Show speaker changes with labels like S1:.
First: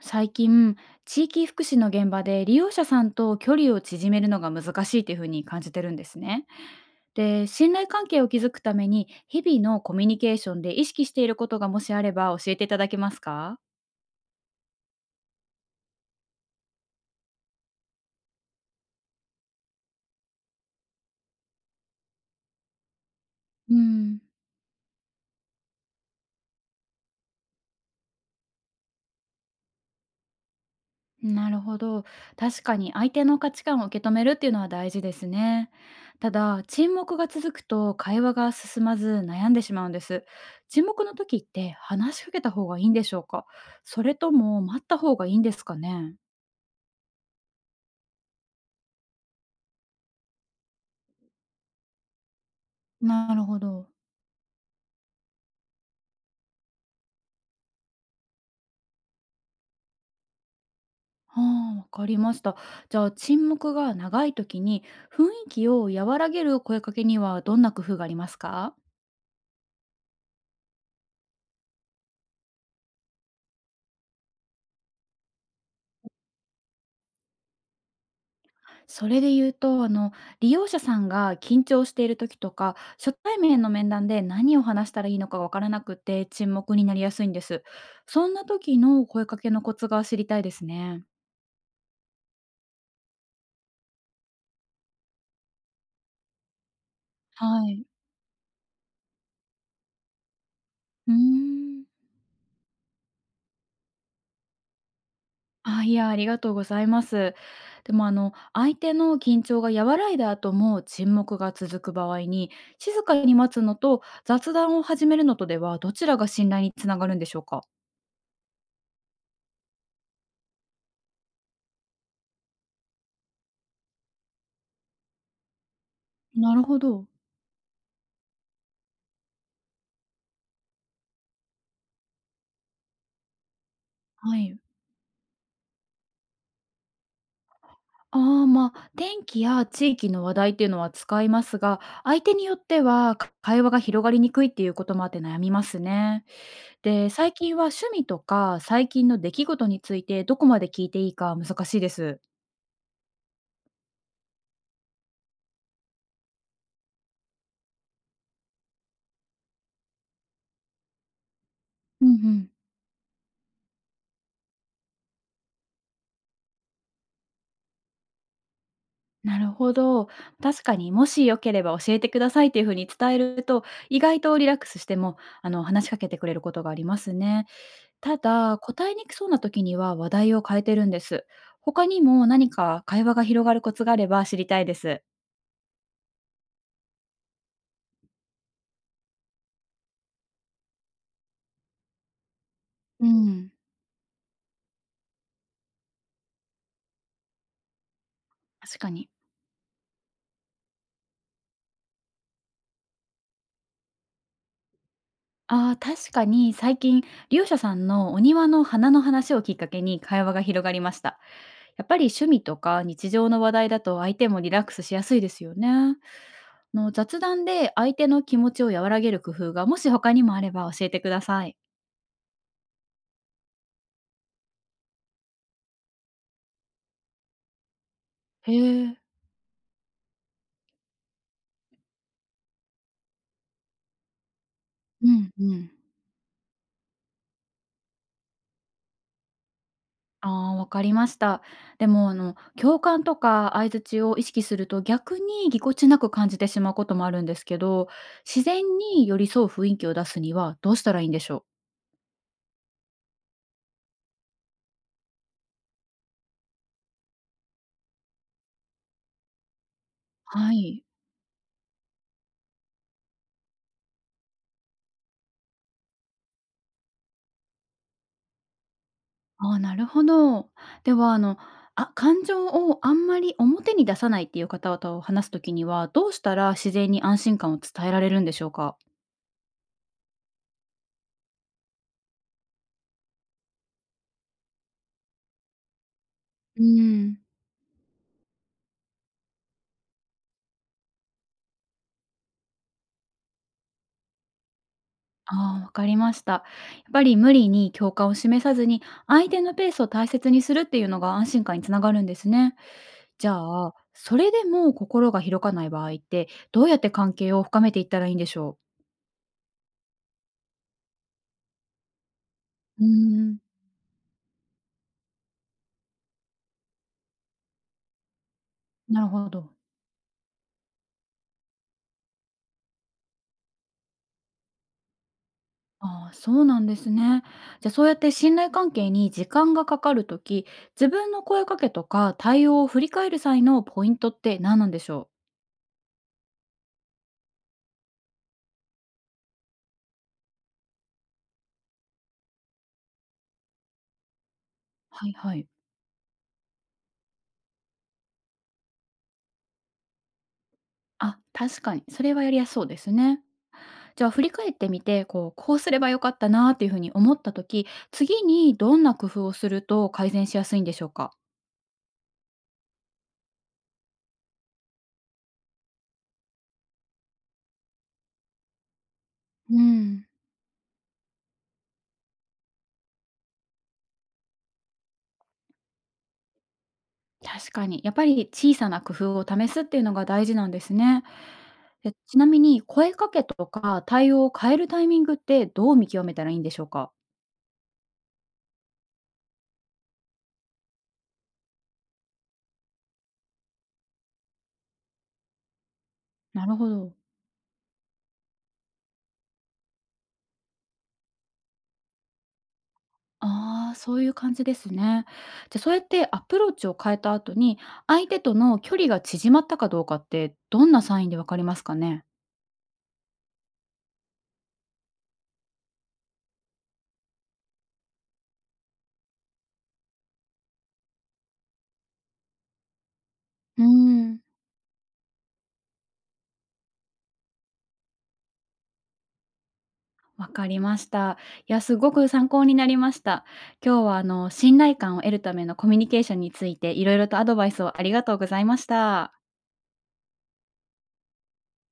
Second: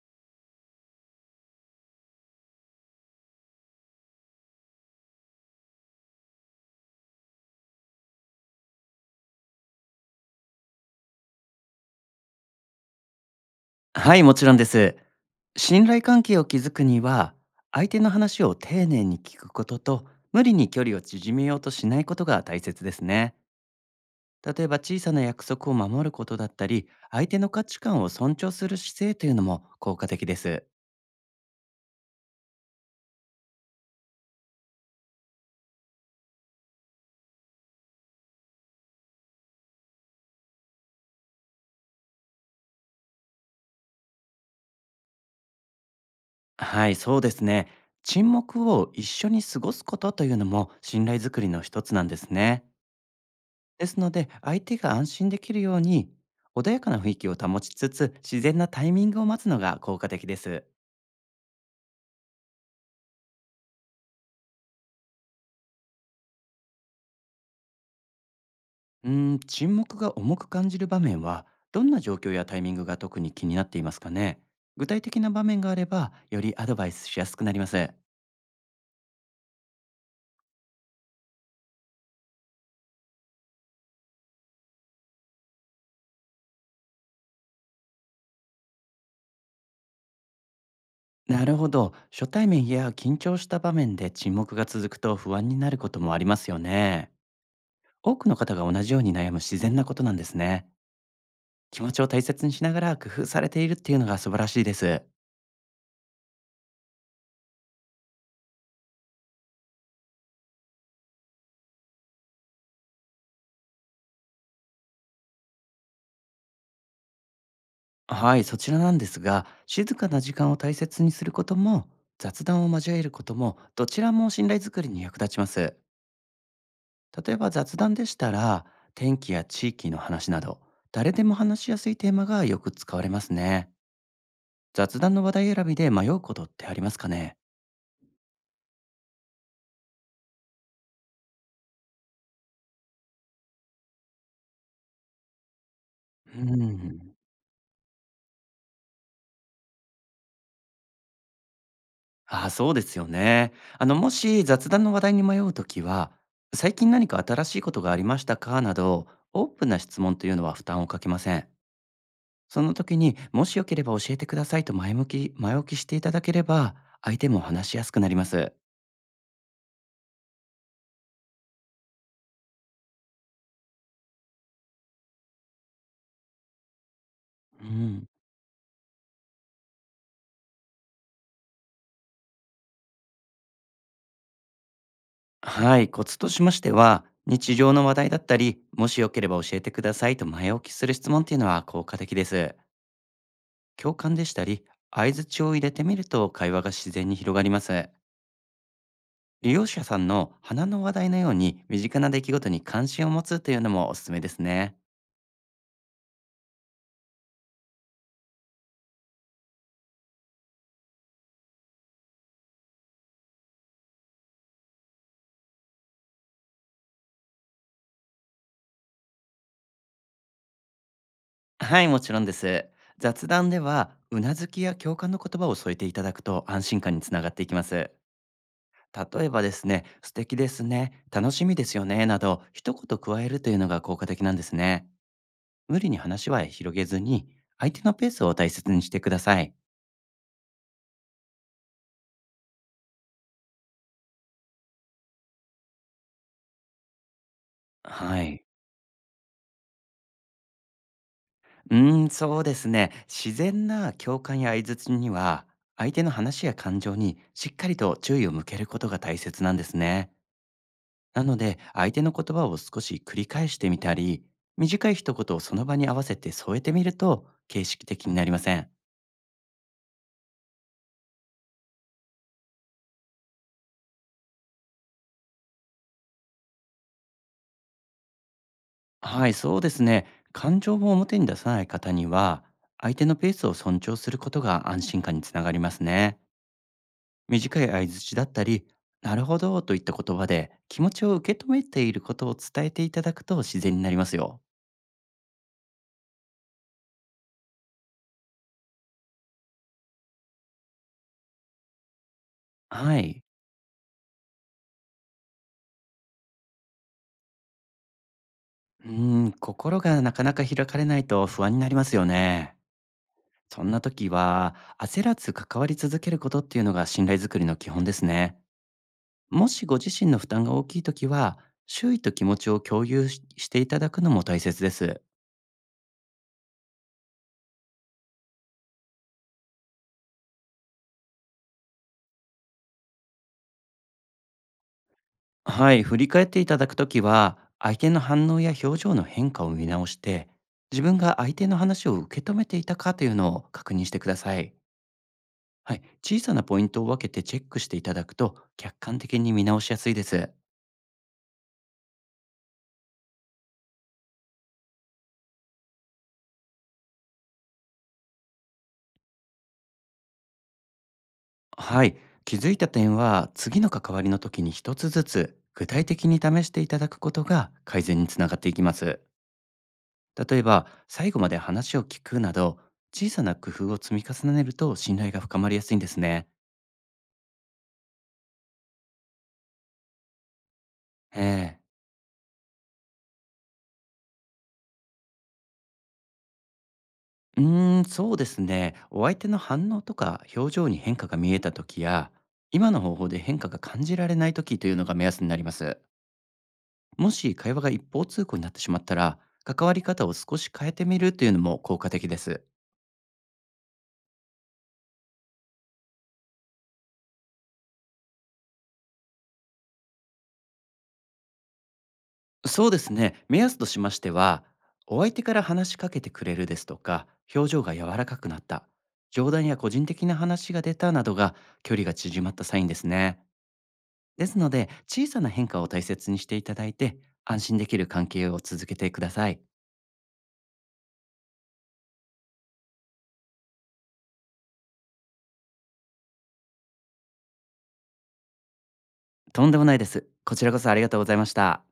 S1: 最近地域福祉の現場で利用者さんと距離を縮めるのが難しいというふうに感じてるんですね。で、信頼関係を築くために日々のコミュニケーションで意識していることがもしあれば教えていただけますか？
S2: はい、もちろんです。信頼関係を築くには、相手の話を丁寧に聞くことと、無理に距離を縮めようとしないことが大切ですね。
S1: うん、
S2: 例えば小さな約束を守ることだったり、相手の価値観を尊重する姿勢というのも効果的です。
S1: なるほど、確かに相手の価値観を受け止めるっていうのは大事ですね。ただ沈黙が続くと会話が進まず悩んでしまうんです。沈黙の時って話しかけた方がいいんでしょうか？それとも待った方がいいんですかね？
S2: はい、そうですね。沈黙を一緒に過ごすことというのも信頼づくりの一つなんですね。
S1: なるほ
S2: で
S1: ど。
S2: すので、相手が安心できるように、穏やかな雰囲気を保ちつつ、自然なタイミングを待つのが効果的です。
S1: ああ、わかりました。じゃあ、沈黙が長い時に雰囲気を和らげる声かけにはどんな工夫がありますか？
S2: 沈黙が重く感じる場面は、どんな状況やタイミングが特に気になっていますかね。具体的な場面があれば、よりアドバイスしやすくなります。
S1: それで言うと、利用者さんが緊張している時とか、初対面の面談で何を話したらいいのかわからなくて沈黙になりやすいんです。そんな時の声かけのコツが知りたいですね。
S2: なるほど。初対面や緊張した場面で沈黙が続くと不安になることもありますよね。
S1: はい。
S2: 多くの方が同じように悩む自然なことなんですね。
S1: うー
S2: 気
S1: ん。
S2: 持ちを大切にしながら工夫されているっていうのが素晴らしいです。
S1: あ、いや、ありがとうございます。でも相手の緊張が和らいだ後も沈黙が続く場合に、静かに待つのと雑談を始めるのとでは、どちらが信頼につながるんでしょうか？
S2: はい、そちらなんですが、静かな時間を大切にすることも、雑談を交えることも、どちらも信頼づくりに役立ちます。
S1: なるほど。
S2: 例えば雑談でしたら、天気や地域の話など、誰でも話しやすいテーマがよく使われますね。
S1: はい。
S2: 雑談の話題選びで迷うことってありますかね。
S1: ああ、まあ、天気や地域の話題っていうのは使いますが、相手によっては、か会話が広がりにくいっていうこともあって悩みますね。
S2: うん。
S1: で、最近は趣味とか、最近の出来事についてどこまで聞いていいか難しいです。
S2: ああ、そうですよね。もし雑談の話題に迷うときは、最近何か新しいことがありましたかなど、オープンな質問というのは負担をかけません。
S1: うんうん。
S2: その時にもしよければ教えてくださいと前置きしていただければ、相手も話しやすくなります。
S1: なるほど。確かに、もしよければ教えてくださいっていう風に伝えると、意外とリラックスしても、話しかけてくれることがありますね。
S2: うん。
S1: ただ、答えにくそうな時には話題を変えてるんです。他にも何か会話が広がるコツがあれば知りたいです。
S2: はい、コツとしましては、日常の話題だったり、もしよければ教えてくださいと前置きする質問っていうのは効果的です。
S1: うん。
S2: 共感でしたり、相槌を入れてみると会話が自然に広がります。
S1: 確かに。
S2: 利用者さんの花の話題のように身近な出来事に関心を持つというのもおすすめですね。
S1: ああ、確かに最近、シ者さんのお庭の花の話をきっかけに会話が広がりました。やっぱり趣味とか日常の話題だと相手もリラックスしやすいですよね。あの雑談で相手の気持ちを和らげる工夫がもし他にもあれば教えてください。
S2: はい、もちろんです。雑談では、うなずきや共感の言葉を添えていただくと安心感につながっていきます。
S1: へえ。
S2: 例えばですね、素敵ですね、楽しみですよね、など、一言加えるというのが効果的なんですね。
S1: うんうん。
S2: 無理に話は広げずに、相手のペースを大切にしてください。
S1: ああ、わかりました。でも、共感とか相槌を意識すると逆にぎこちなく感じてしまうこともあるんですけど、
S2: はい。
S1: 自然に寄り添う雰囲気を出すにはどうしたらいいんでしょう？
S2: そうですね。自然な共感や相槌には、相手の話や感情にしっかりと注意を向けることが大切なんですね。
S1: はい。
S2: なので、相手の言葉を少し繰り返してみたり、短い一言をその場に合わせて添えてみると、形式的になりません。
S1: ああ、なるほど。では、感情をあんまり表に出さないっていう方と話すときには、どうしたら自然に安心感を伝えられるんでしょうか？
S2: はい、そうですね。感情を表に出さない方には、相手のペースを尊重することが安心感につながりますね。
S1: うーん。
S2: 短い相槌だったり、なるほどといった言葉で気持ちを受け止めていることを伝えていただくと自然になりますよ。
S1: ああ、わかりました。やっぱり無理に共感を示さずに、相手のペースを大切にするっていうのが安心感につながるんですね。
S2: はい。
S1: じゃあ、それでも心が広がない場合って、どうやって関係を深めていったらいいんでしょう？
S2: うー心がなかなか開かれないと不安になりますよね。
S1: うーん。
S2: そんな時は、焦らず関わり続けることっていうのが信頼づくりの基本ですね。
S1: なるほ
S2: も
S1: ど。
S2: しご自身の負担が大きいときは、周囲と気持ちを共有ししていただくのも大切です。
S1: ああ、そうなんですね。じゃあそうやって信頼関係に時間がかかるとき、自分の声かけとか対応を振り返る際のポイントって何なんでしょう？
S2: はい、振り返っていただくときは、相手の反応や表情の変化を見直して、自分が相手の話を受け止めていたかというのを確認してください。
S1: はいはい。
S2: はい、小さなポイントを分けてチェックしていただくと、客観的に見直しやすいです。
S1: あ、確かに。それはやりやすそうですね。じゃあ振り返ってみて、こう、こうすればよかったなっていうふうに思ったとき、次にどんな工夫をすると改善しやすいんでしょうか？
S2: はい、気づいた点は、次の関わりの時に一つずつ、具体的に試していただくことが改善につながっていきます。
S1: うん。
S2: 例えば、最後まで話を聞くなど、小さな工夫を積み重ねると信頼が深まりやすいんですね。
S1: 確かに。やっぱり小さな工夫を試すっていうのが大事なんですね。
S2: ええ。
S1: え、ちなみに声かけとか対応を変えるタイミングってどう見極めたらいいんでしょうか？
S2: そうですね。お相手の反応とか表情に変化が見えた時や、今の方法で変化が感じられない時というのが目安になります。
S1: なるほど。
S2: もし会話が一方通行になってしまったら、関わり方を少し変えてみるというのも効果的です。
S1: ああ、そういう感じですね。じゃあ、そうやってアプローチを変えた後に、相手との距離が縮まったかどうかって、どんなサインでわかりますかね？
S2: そうですね。目安としましては、お相手から話しかけてくれるですとか、表情が柔らかくなった、冗談や個人的な話が出たなどが距離が縮まったサインですね。
S1: うーん、
S2: ですので、小さな変化を大切にしていただいて、安心できる関係を続けてください。
S1: わかりました。いや、すごく参考になりました。今日は信頼感を得るためのコミュニケーションについて、いろいろとアドバイスをありがとうございました。
S2: とんでもないです。こちらこそありがとうございました。